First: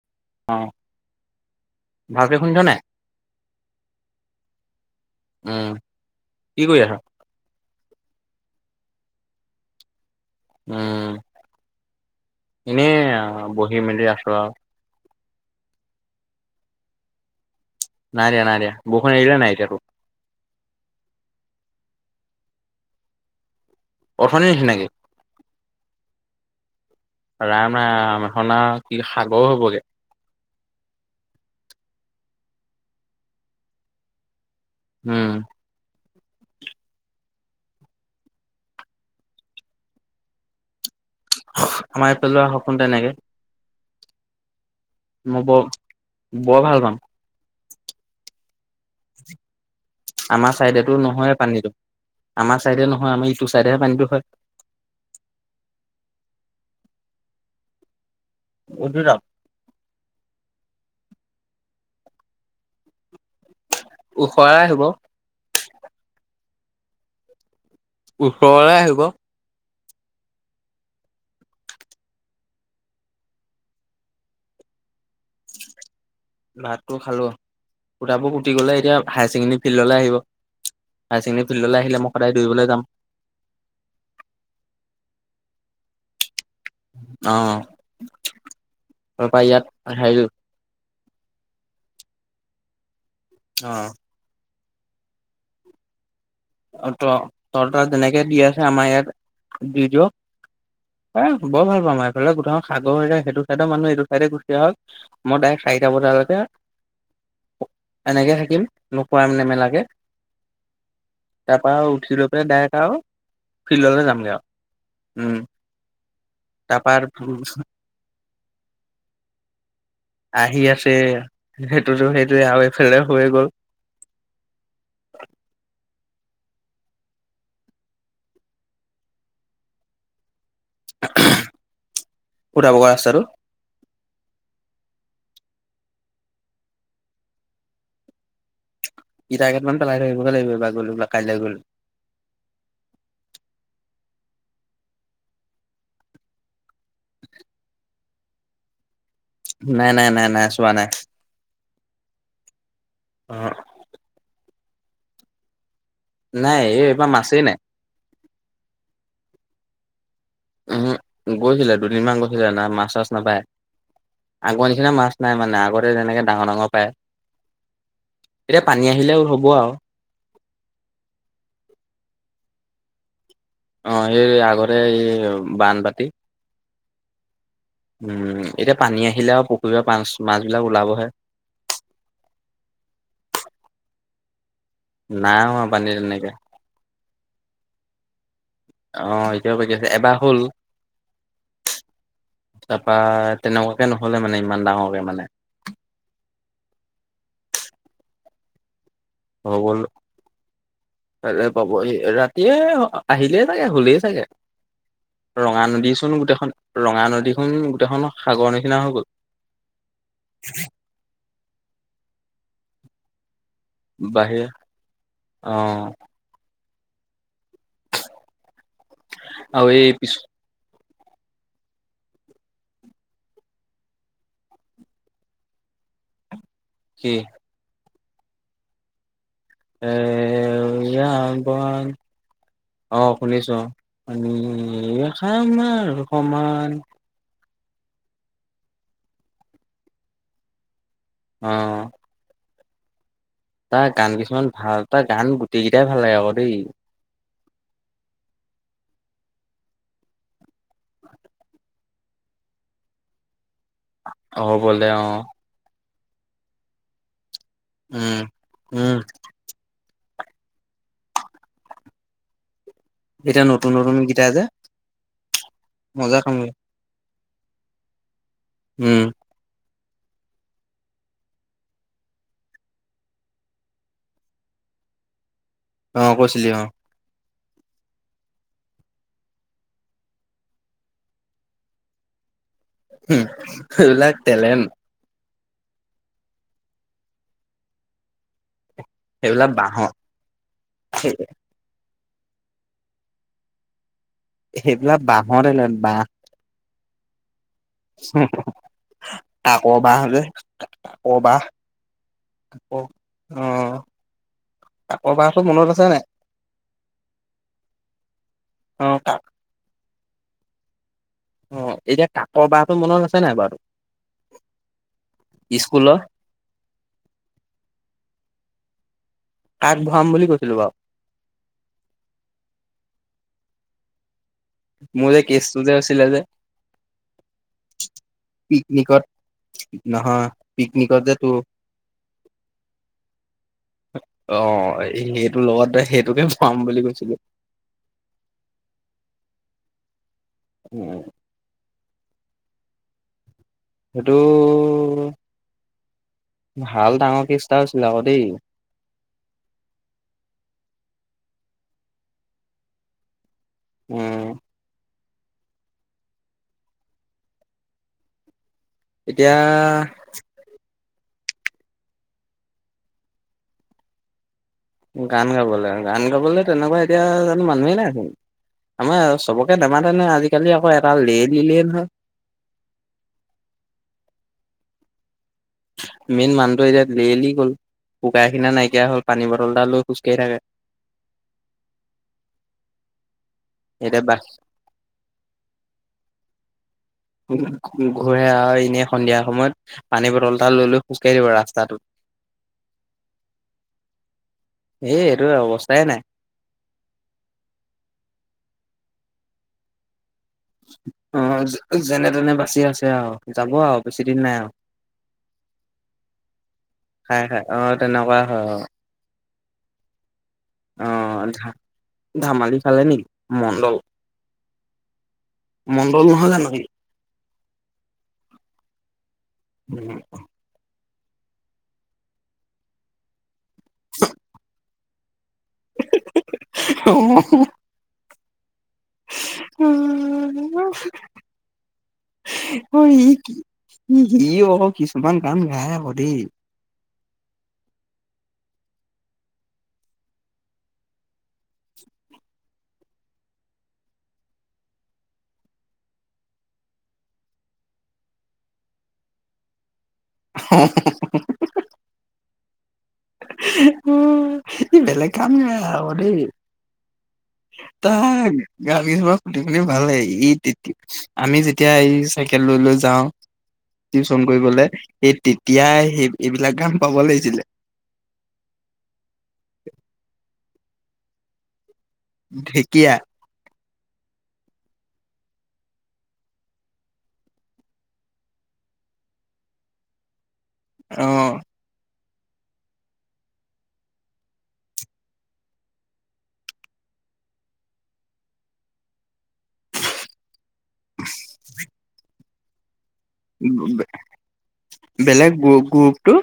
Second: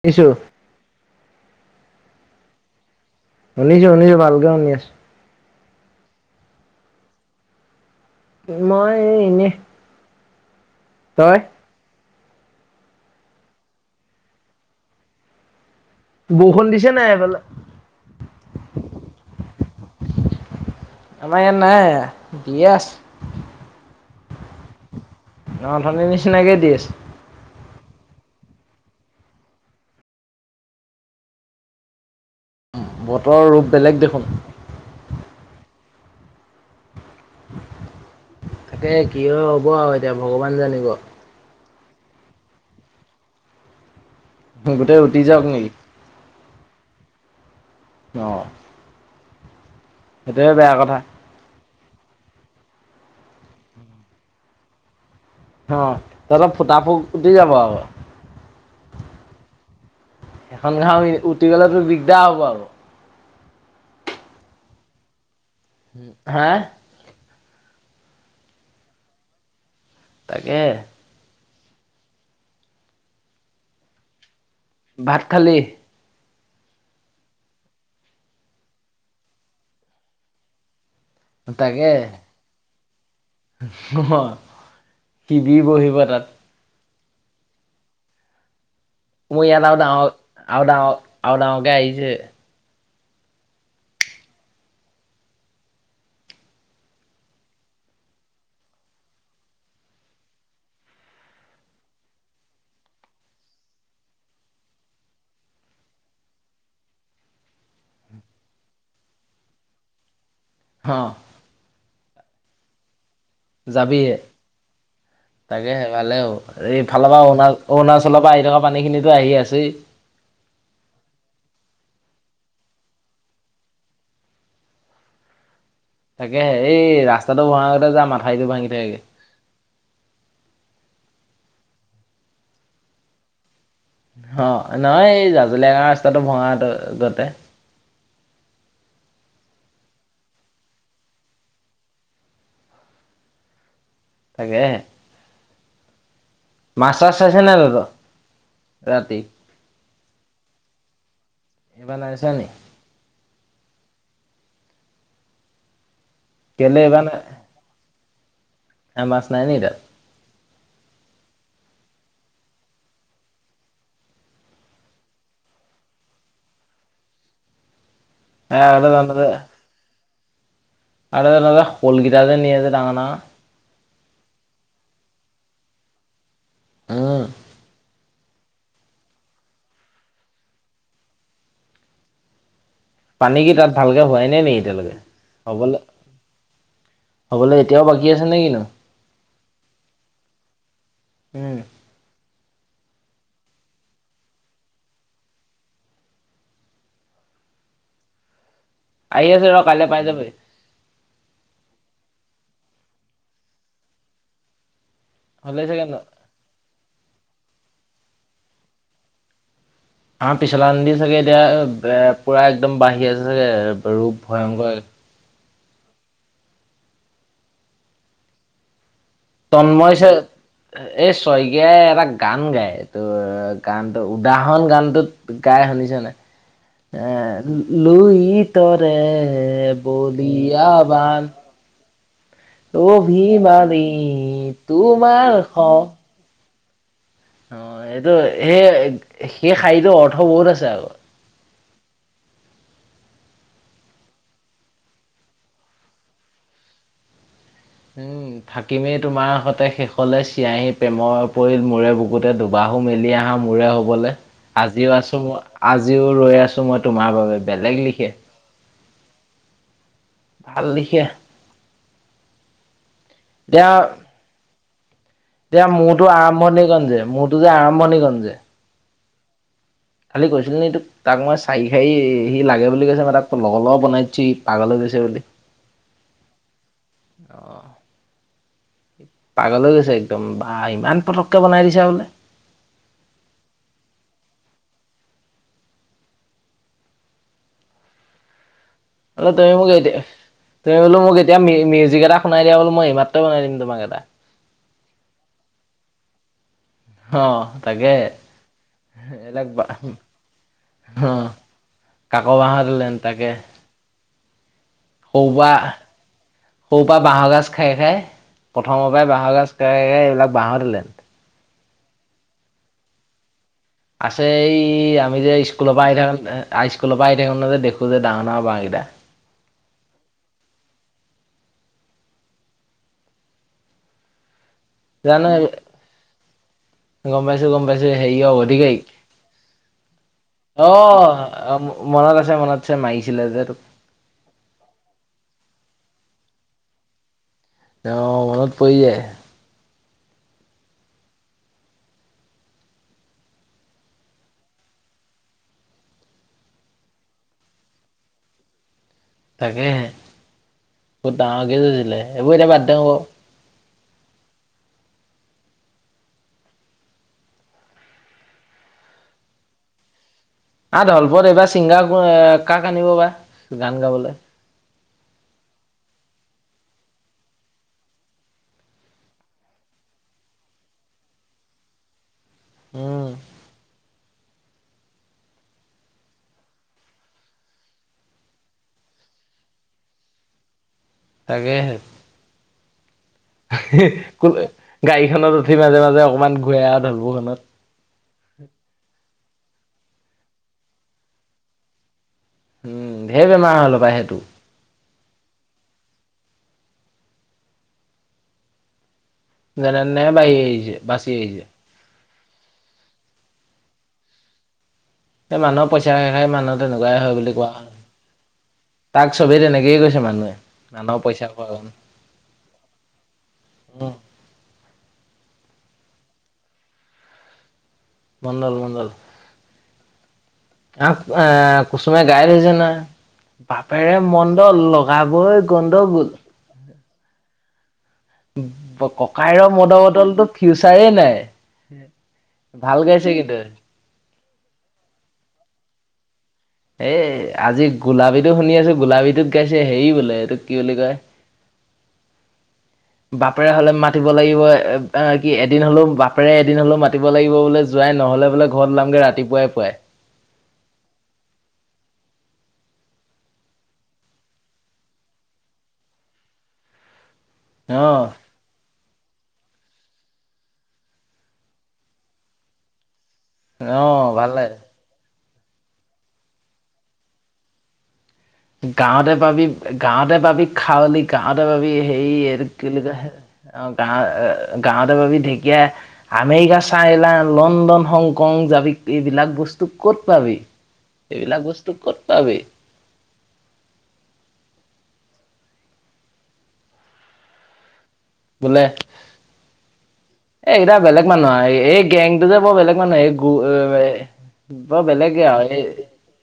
সোনিছো। অ ভালকে শুন'ছ নাই? শুনিছোঁ শুনিছোঁ ভালকে শুনি আছো উম কি কৰি আছা। মই এনেই উম তই? এনেই বহি মেলি আছো আৰু। বৰষুণ দিছে নাই এইফালে? নইদিয়া নইদিয়া বৰষোন এৰিলে নাই এতিয়াটো ইয়ে আছে। অঠনিৰ নিচিনা নিকি। ওটনি নিচিনাকে দি আছে। ৰাম ৰাম এই খন আৰু কি সাগৰ হবগে বতৰৰ ৰূপ বেলেগ দেখোন উম। তাকে কি হয় হ'ব আও এতিয়া ভগৱান জানিব। আমাৰ ইফালে সপোন এনেকে- গোটেই উঠি যাওক নেকি? বৰ ভাল পাম। আহ আমাৰ চাইডতটো নহয় পানীটো আমাৰ চাইডে নহয় আমাৰ ইটো চাইডেহে পানীটো হয়। অ ত ফুটা ফু উটি যাব আ উদৰা সেইখন ঘাঁও উঠি গলেতো দিগদাৰ হব আৰু- ওখৰাই হ'ব- হা ওচৰলে আহিব। তাকে। ভাত খালি। ভাতটো খালো সুটাবোৰ সুটি গ'লে এতিয়া হায়াৰ ছেকেণ্ডৰী ফিল্ডলৈ আহিব। হায়াৰ ছেণ্ডৰী ফিল্ডলৈ তাকে আহিলে ম সদায় দবলৈ যাম অ কিবিৰ বহিব তাত আহ মই এদ আদা আদাকে আহিছে। অ অ ত চ যেনেকে দি আছে আমাৰ ইয়াত দি দ এ বৰ ভাল পামওঁ মাৰ এইফালে গোটটা সাগৰ হৈ যায় সেইটো চাইডৰ মানুহ এইটো চাইে গুচ আহক মই ডাইৰে্ক। চাৰিটা বজালৈকে এনেকৈ থাকিম নোখোৱম নেমেলাকৈ। হা। তাৰ পৰাা আৰু উঠি লৈ পেলাই ডাইৰেক্ট আৰু ফিল্ডলৈ যামগৈ আৰু উম। ফালে তাৰপা এইফালৰ পৰা অৰুণ অৰুণাচলৰ পৰা আহি থকা পানী খিনি আহি আছেই। আহি আছে সেইটোতো সেইটোয়ে আৰু এফালে হৈ গ'ল [inaudible] তাকে এই ৰাস্তাটো ভৰাা আগতে যাম মাথাউটো ভাঙি থাকেগে সুধা বগ ৰাস্তাটো অ নহয় এই জাজুলীয়াকা ৰাস্তাটো ভঙাটো গতে [inaudible] জেগট মান পলাই থাকিবগৈ লাগিব বা গ'ললাক কাইলৈ গ'ল তাকে মাছ-চছ চাইছে নাই তত ৰাতি? নাই নাই নাই নাই আ ছোৱা নাই এইবাৰ নাইছা নি অ নাই, এই এইবাৰ মাছেই নাই। এ মাছ নাই ন তাত উম গৈছিলে দুদিনমান গৈছিলে না মাছ চাছ নাপায় আগৰ নিচিনা মাছ নাই মানে আগতে যেনেকে ডাঙৰ ডাঙৰ পায় এ এতিয়া পানী আগতে আহিলে তহঁতৰ হ'ব আৰু আৰু শলগেইটে নিয়জ তাঙ না অ এই আগৰে এই বানপতি। আহ। উম এতিয়া পানী আহিলে আৰু পুখুৰী মাছ মাছবলাক ওলাবহে পানী কি তাত ভালকে হোৱাই নে নে এতিয়ালৈকে নাই হোৱা হ'বলৈ পানী তেনেকে হ'বলৈ এতিয়াও বাকী আছে নে কিনো ক ব কি আছে এবাৰ হ'ল উম তাৰাপা তেনেকুৱাকে নহলে মানে ইমান ডাঙৰকে মানে। [inaudible] আহি আছে ৰ কাইলৈ হবলো পাই যাবি। তলে পাব ৰা এতি আহিলে চাগে হুলে চাগে ৰঙা হ'লে চাগে নদীচোন গোটেইখন ৰঙা নদীখনোন গোটেইখন সাগৰ নিচিনা হৈ গ'ল। হ পিছলা নিদি চাগে এতিয়া এ পুৰা একদম বাঢ়ি আছে চাগে ৰূপ ভয়ংকৰ আহ আৰু এই তন্ময় হৈছে। পিছ এই শইকীয়াই এটা গান গায় এই তটো গানটো উদাহৰণ গানটোত গাই শুনিছ নে এ কি লুই তৰে হ এ বল আ বান ইয়াৰ বন অ শুনিছো অভিমানী তোমাৰ স খামাৰ সমান অ এইটো সেই সেই শাৰীটো অৰ্থ বহুত আছে আ অ তাৰ গান কিছুমান ভাল তাৰ গান গোটেই কেইটাই ভাল লাগে আকৌ দেই। উম থাকিমেই তোমাৰ সতে শেষলে চিঞাঁহী প্ৰেমৰ পৰিল মূৰে বুকুতে দুবাহ আহো মেলি আহা মোৰে হবলৈ হ'বলে আজিও অ আছো, মই আজিও ৰৈ আছো মই তোমাৰ বাবে। বেলেগ লিখে উম উম। ভাল লিখে এটা এতিয়া নতুন নতুন গিটা আছে। এতিয়া মোৰতো আৰম্ভণি কণ যে মূৰো যে আৰম্ভণি কণ যে উম খালি কৈছিল ন তোক তাক মই চাৰি খাৰ সি লাগে বুলি কৈছে মই তাক তোক লগৰ লগৰ বাই দিছো পাগলৈ ছে বুলি অ কৈছিলি অ অঁ পাগলৈ গৈছে একদম বা ইমান পটককে বনাই দিছা বোলে উম সেই বিলাক তেলেন্ত। অলে সেইবিলাক তুমি মোক বাঁহৰ এতিয়া তুমি বোলো মোক এতিয়া ম। যিকেইটাুনাই দা'ল মই সমাত্ৰ বনাই দিম তোমাক এটা। সেইবিলাক বাহৰে ল বাহ। অহ। কাক বাহ যে কাক অ', বাহ। কাক আ' বাঁহৰ অহ দলেন তাকে কাক সৰু বাহতটো পৰা মনত আছে নে? সৰু পৰা বাঁহৰ গাজ খাই, খাই অ প্ৰথমৰ পৰাই কাক বাঁহৰ গাজ খ এইবিলাক বাঁহৰ দিলে। অ এতিয়া কাকৰ বাহটো মনত আছে নাই বাৰু। আছে এই আমি যে স্কুলৰ পৰা আহি থাকো স্কুলৰ পৰা আহি থাকো ন যে দেখো যে ডাঙৰ ডাঙৰ বাঁহকেইটা। আগ ভৰাম বুলি কৈছিলো বাও। মোৰ জানো কেস্ততে আছিলে যে। গম পাইছো, গম পাইছো হেৰি হ গতিকেই। পিকনিকত নহয় অ পিকনিকত যে তোৰ আহ মনত আছে মনতছে মাৰিছিলে যে তোক। অ সেইটো লগতে সেইটোকে পাম বুলি কৈছিলো। অ মনত পৰি যায়। উম। সেইটো। ভাল ডাঙৰ কেষ্টটা হৈছিল আকৌ দেই। তাকে ব ডাঙৰ কেছিলে এইবোৰ এতিয়া বাদ দ হব। উম। এতিয়া আ অলপত এইবাৰ ছিংগাৰ কাক আনিব বা গান গাবলৈ। গান গাবলৈ গান গাবলে তেনেকুৱা এতিয়া জানো মানুহেই নাইছো। আমাৰ চবকে নেমাতে নহয় আজিকালি আকৌ এটা লে লিলে নহয়। উম। মেইন মানুহটো এতিয়া লেলি গ'ল। শুকাই খিনাই নাইকিয়া হল পানী বটল এটা লৈ খোজকাঢ়ি থাকে। তাকে। এতিয়া বাছ গাড়ীখনত উঠি মাজে মাজে অকনমান ঘূৱে আও থলো। ঘূ ঘূৰে আও এনেই সন-। সন্ধিয়া সময়ত পানী বটল এটা লৈ লৈ খোজকাঢ়ি ৰাস্তাটো। উম ঢেৰ বেমাৰ হল পায় সেইটো। এই এইটো অৱস্থাই নাই। যেনেতেনেহে বাই আহিছে বাচি অ আহিছে। যেনে তেনে বাচি আছে আও যাব আও বেছি দিন নাই আও। সেই মানুহৰ পইচা খষাই মানুহ তেনেকুৱাই হয় খাই বুলি খাই কোৱা অ তেনেকুৱা হয় তাক। চবেই তেনেকেই কৈছে মানুহে। মানুহৰ আহ পইচা খোৱা ধা কাৰণে ধেমালি খালে নেকি মণ্ডল। উম মণ্ডল নহয় জানো সি। মন্দল মন্দল। উম। আহ এ কুচুমে গাই ধৈছে না বাপেৰে মন্দ লগাবই। গণ্ডগোল। উ হু। ককাইৰ মদ বটলতো ফিউচাৰে নাই। অ ভাল ই গাইছে কিন্তু ই সি আক কিছুমান গান গাই আকৌ দেই। এই আজি গোলাবীটো শুনি আছো গোলাবীটোত গাইছে হেৰি বোলে এইটোক কি বুলি কয়। [unintelligible] বাপেৰে হলে মাতিব লাগিব এ কি এদিন হলেও বাপেৰে এদিন হলেও মাতিব লাগিব বোলে যোৱা। নাই নহ'লে বোলে ঘৰত ওলামগে ৰাতিপুৱাই পুৱাই হ [unintelligible] ই বেলেগ কাম নাই আৰু দেই। অহ তাক গা [unintelligible] [unintelligible] ভালেই ই তেতিয়া, আমি যেতিয়া এই চাইকেল লৈ লৈ যাওঁ অহ টিউচন ভাল লাগে কৰিবলে, সেই তেতিয়াই সেই এইবিলাক গান পাব লাগিছিলে। গাঁৱতে পাবি, গাঁৱতে পাবি খাৱলি, গাঁৱতে পাবি হেৰি এইটোক কি বুলি ঢেকীয়া কয় অ', গাঁও অ গাঁৱতে পাবি ঢেকীয়া আমেৰিকা, চাইনা, লণ্ডন, হংকং যাবি এইবিলাক বস্তু ক'ত পাবি? অ' এইবিলাক বস্তু ক'ত পাব? বোলে। এ এইকেইটা বেলেগ মানুহ আৰ, এ-এই গেংটো যে বৰ বেলেগ মানে এই গ এ, বৰ বেলেগে বেলেগ আও গ্ৰু এই গ্ৰুপটো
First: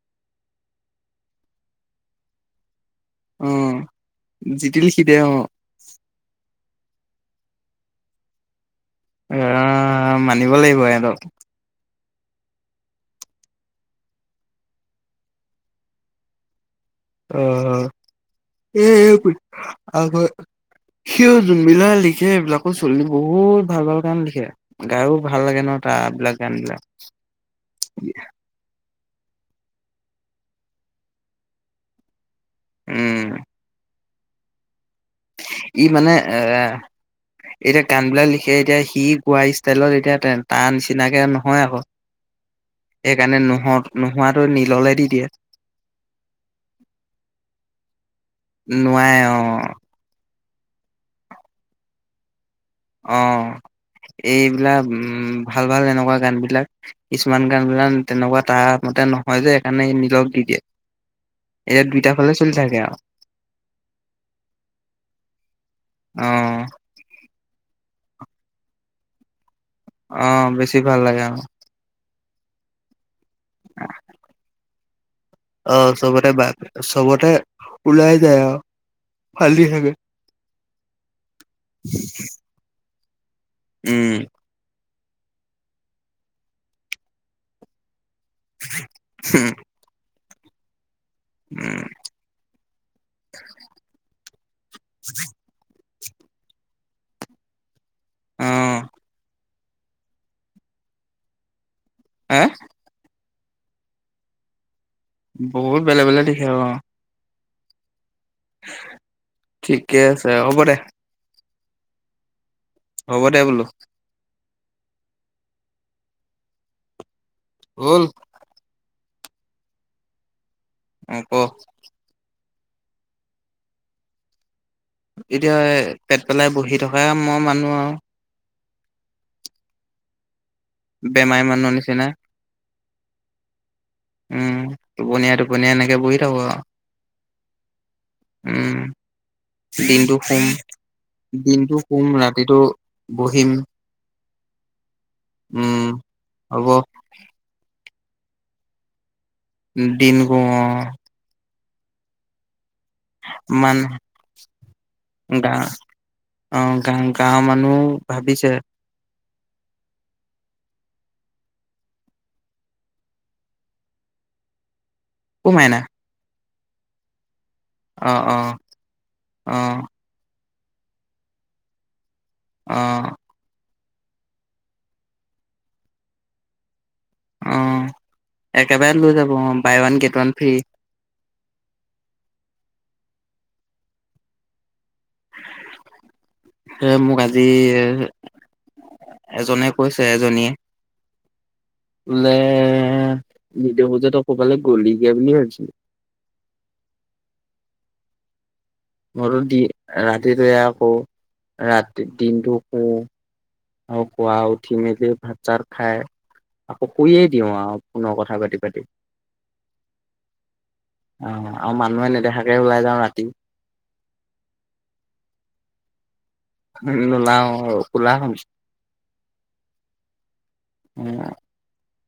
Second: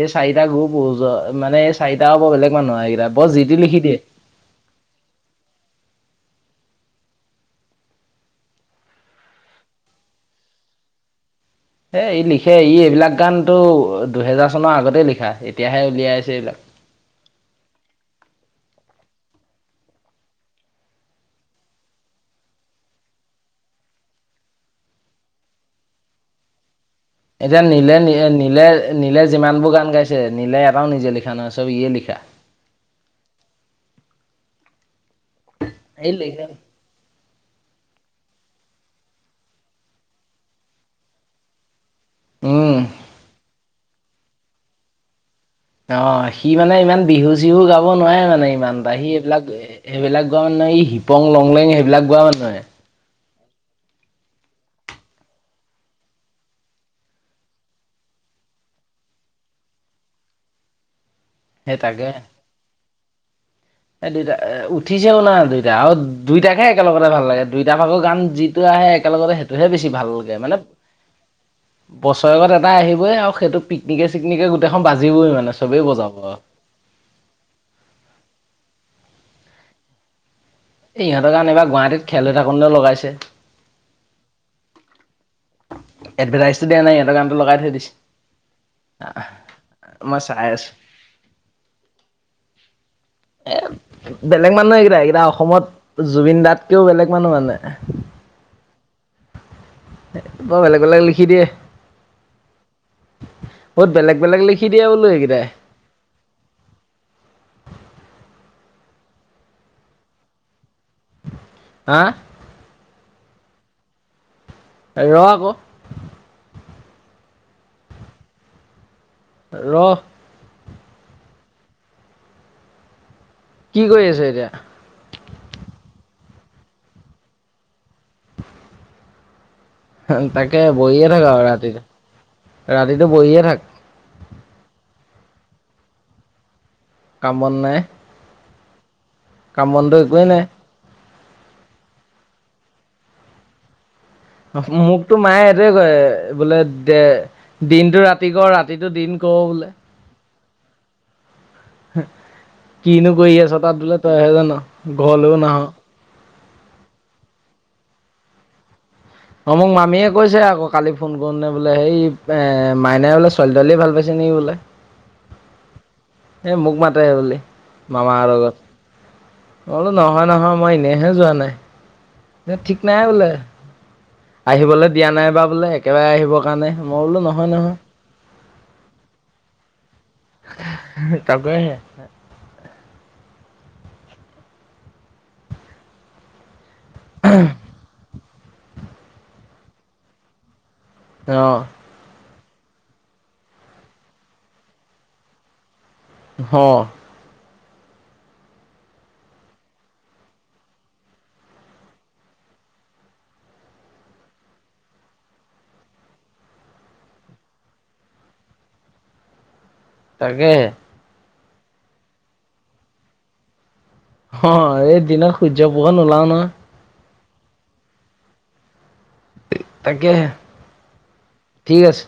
এই চাৰিটা গ্ৰুপ উ জ, মানে এই চাৰিটাও বৰ বেলেগ মানুহ আহ ব যিটি অ' লিখি দিয়ে। জিতিল সিদে অ' আহ, মানিব লাগিব এহঁতক। এ ই লিখে, ই এইবিলাক গানতো দুহেজাৰ চনৰ আগতে লিখা এতিয়াহে উলিয়াইছে এইবিলাক। অ' অ', এ আ সিও জোনবিলা লিখে এইবিলাকো চলিব, বহুত ভাল ভাল গান লিখে গায়ো ভাল লাগে নহ- তা বিলাক গান বিলাক এতিয়া নীলে নী নীলে নীলে যিমানবোৰ গান গাইছে, নীলে এটাও নিজে লিখা নহয় চব ইয়ে লিখা। উম। ই এই মানে এ, লিখে এতিয়া গান বিলাক লিখ কে এতিয়া সি গোৱা ষ্টাইলত এতিয়া তেন তাৰ নিচিনাকে নহয় আকৌ। উম। সেইকাৰণে নোহো-নোহোৱাটো নীললে দি দিয়ে। অ', সি মানে ইমান বিহু-চিহু গাব নোৱাৰে মানে ইমান টা, সি নোৱাৰে এইবিলাক অ' সেইবিলাক গোৱা মানে এই হিপং লংলেং সেইবিলাক গোৱা মানুহে। অ'। এইবিলাক উম, ভাল ভাল এনেকুৱা গান বিলাক কিছুমান গান বিলা তেনেকুৱা তাৰ ম তে নহয় যে এইকাৰণে নীলক দি দিয়ে, সেই এইয়া দুইটা তাকে। ফালে চলি থাকে আও। এ দুইতটা অ উঠিছেও না দুইতটা, আও অ দুইটাকে একেলগতে ভাল লাগে দুইটা ভাগৰ গান যিটো আহে একেলগতে সেইটোহে বেছি ভাল অ লাগে মানে, বেছি ভাল লাগে আৰু বচ গত এটা আহিবই আও, সেইটো পিকনিকে চিকনিকে গোটেইখন বাজ অ', চবতে বা চবতে ওলাই যায় আও। ফালি থাকে এ ইহঁতৰ গান এইবাৰ গুৱাহাটীত খেল হৈ থাকনটো লগাইছে। উম। এডভাৰটাইচটো দিয়া নাই ইহঁতৰ গানটো লগাই থৈ দিছে। আহ মই চাই আছো উম এ বেলেগ মানুহ এইকেইটাই, এইকেইটা অসমত জুবিন দাতকেও বেলেগ মানুহ মানে। অ এ বৰ বেলেগ বেলেগ লিখি দিয়ে। হে? বহুত বেলেগ বেলেগ লিখি দিয়ে বোলো এইকেইটাই বহুত বেলেগ বেলেগ লিখে, অ'। ঠিকে আছে, হ'ব দে। হা? হ'ব দে বোলো। ৰ' আকৌ। উল ৰ অ ক কি কৰি আছ এতিয়া এতিয়া পেট পেলাই বহি থকা মই মানুহ আও হ তাকে বহিয়ে থাক আৰু বেমাৰী ৰাতি মানুহৰ নিচিনা ৰাতিটো বহিয়ে থাক উম টোপনীয়াই টোপনীয়াই এনেকে বহি থাকো আও কাম বন নাই উম কাম বনটো দিনটো একোৱেই নাই শুম দিনটো শুম ৰাতিটো বহিম মোকতো মায়ে এইটোয়ে উম কয় বোলে হ'ব দে দিনটো ৰাতি কৰ ৰাতিটো দিন কৱ বোলে উ অ কিনো কৰি আছ তাত মান বোলে তইহে জান ঘলেও গা নাহ অ গা গাঁৱৰ মানুহ ভাবিছে অ মোক মামীয়ে কৈছে আকৌ কালি ফোন কৰোতে বোলে সেই এ মাইনাই বোলে ছোৱালী তোৱালী ভাল পাইছে নি বোলে অ মাইনা এ মোক মাতেহ বুলি মামাহেত অ ঘত অ বোলো নহয় নহয় মই এনেহে যোৱা নাই ঠিক অ নাই বোলে আহিবলৈ দিয়া নাই বা বোলে একেবাৰে আহিবৰ কাৰণে মই বোলো নহয় নহয় অ' একেবাৰে লৈ যাব অ buy one get one free তাকে হে। এ'মোক আজি এজনে কৈছে, এজনীয়ে। অ। বোলে ভিদিঅ বোৰ যে তই ক'বালে গ'লিগে বুলি ভাবিছিলো হ মইতো দি ৰাতি তৈয়া কৰো ৰাতি দিনটো শুও আৰু পোৱা উঠি মেলি ভাত চাত খাই আকৌ কৈয়ে দিওঁ আও পোনৰ কথা পাতি পাতি তাকেহে অ'আৰু মানুহে নেদেখাকে ওলাই যাওঁ ৰাতি। অ এই দিনত সূৰ্য পোহৰ নোলাও নহয় নোলাও অ কোলা হম চো তাকেহে ঠিক আছে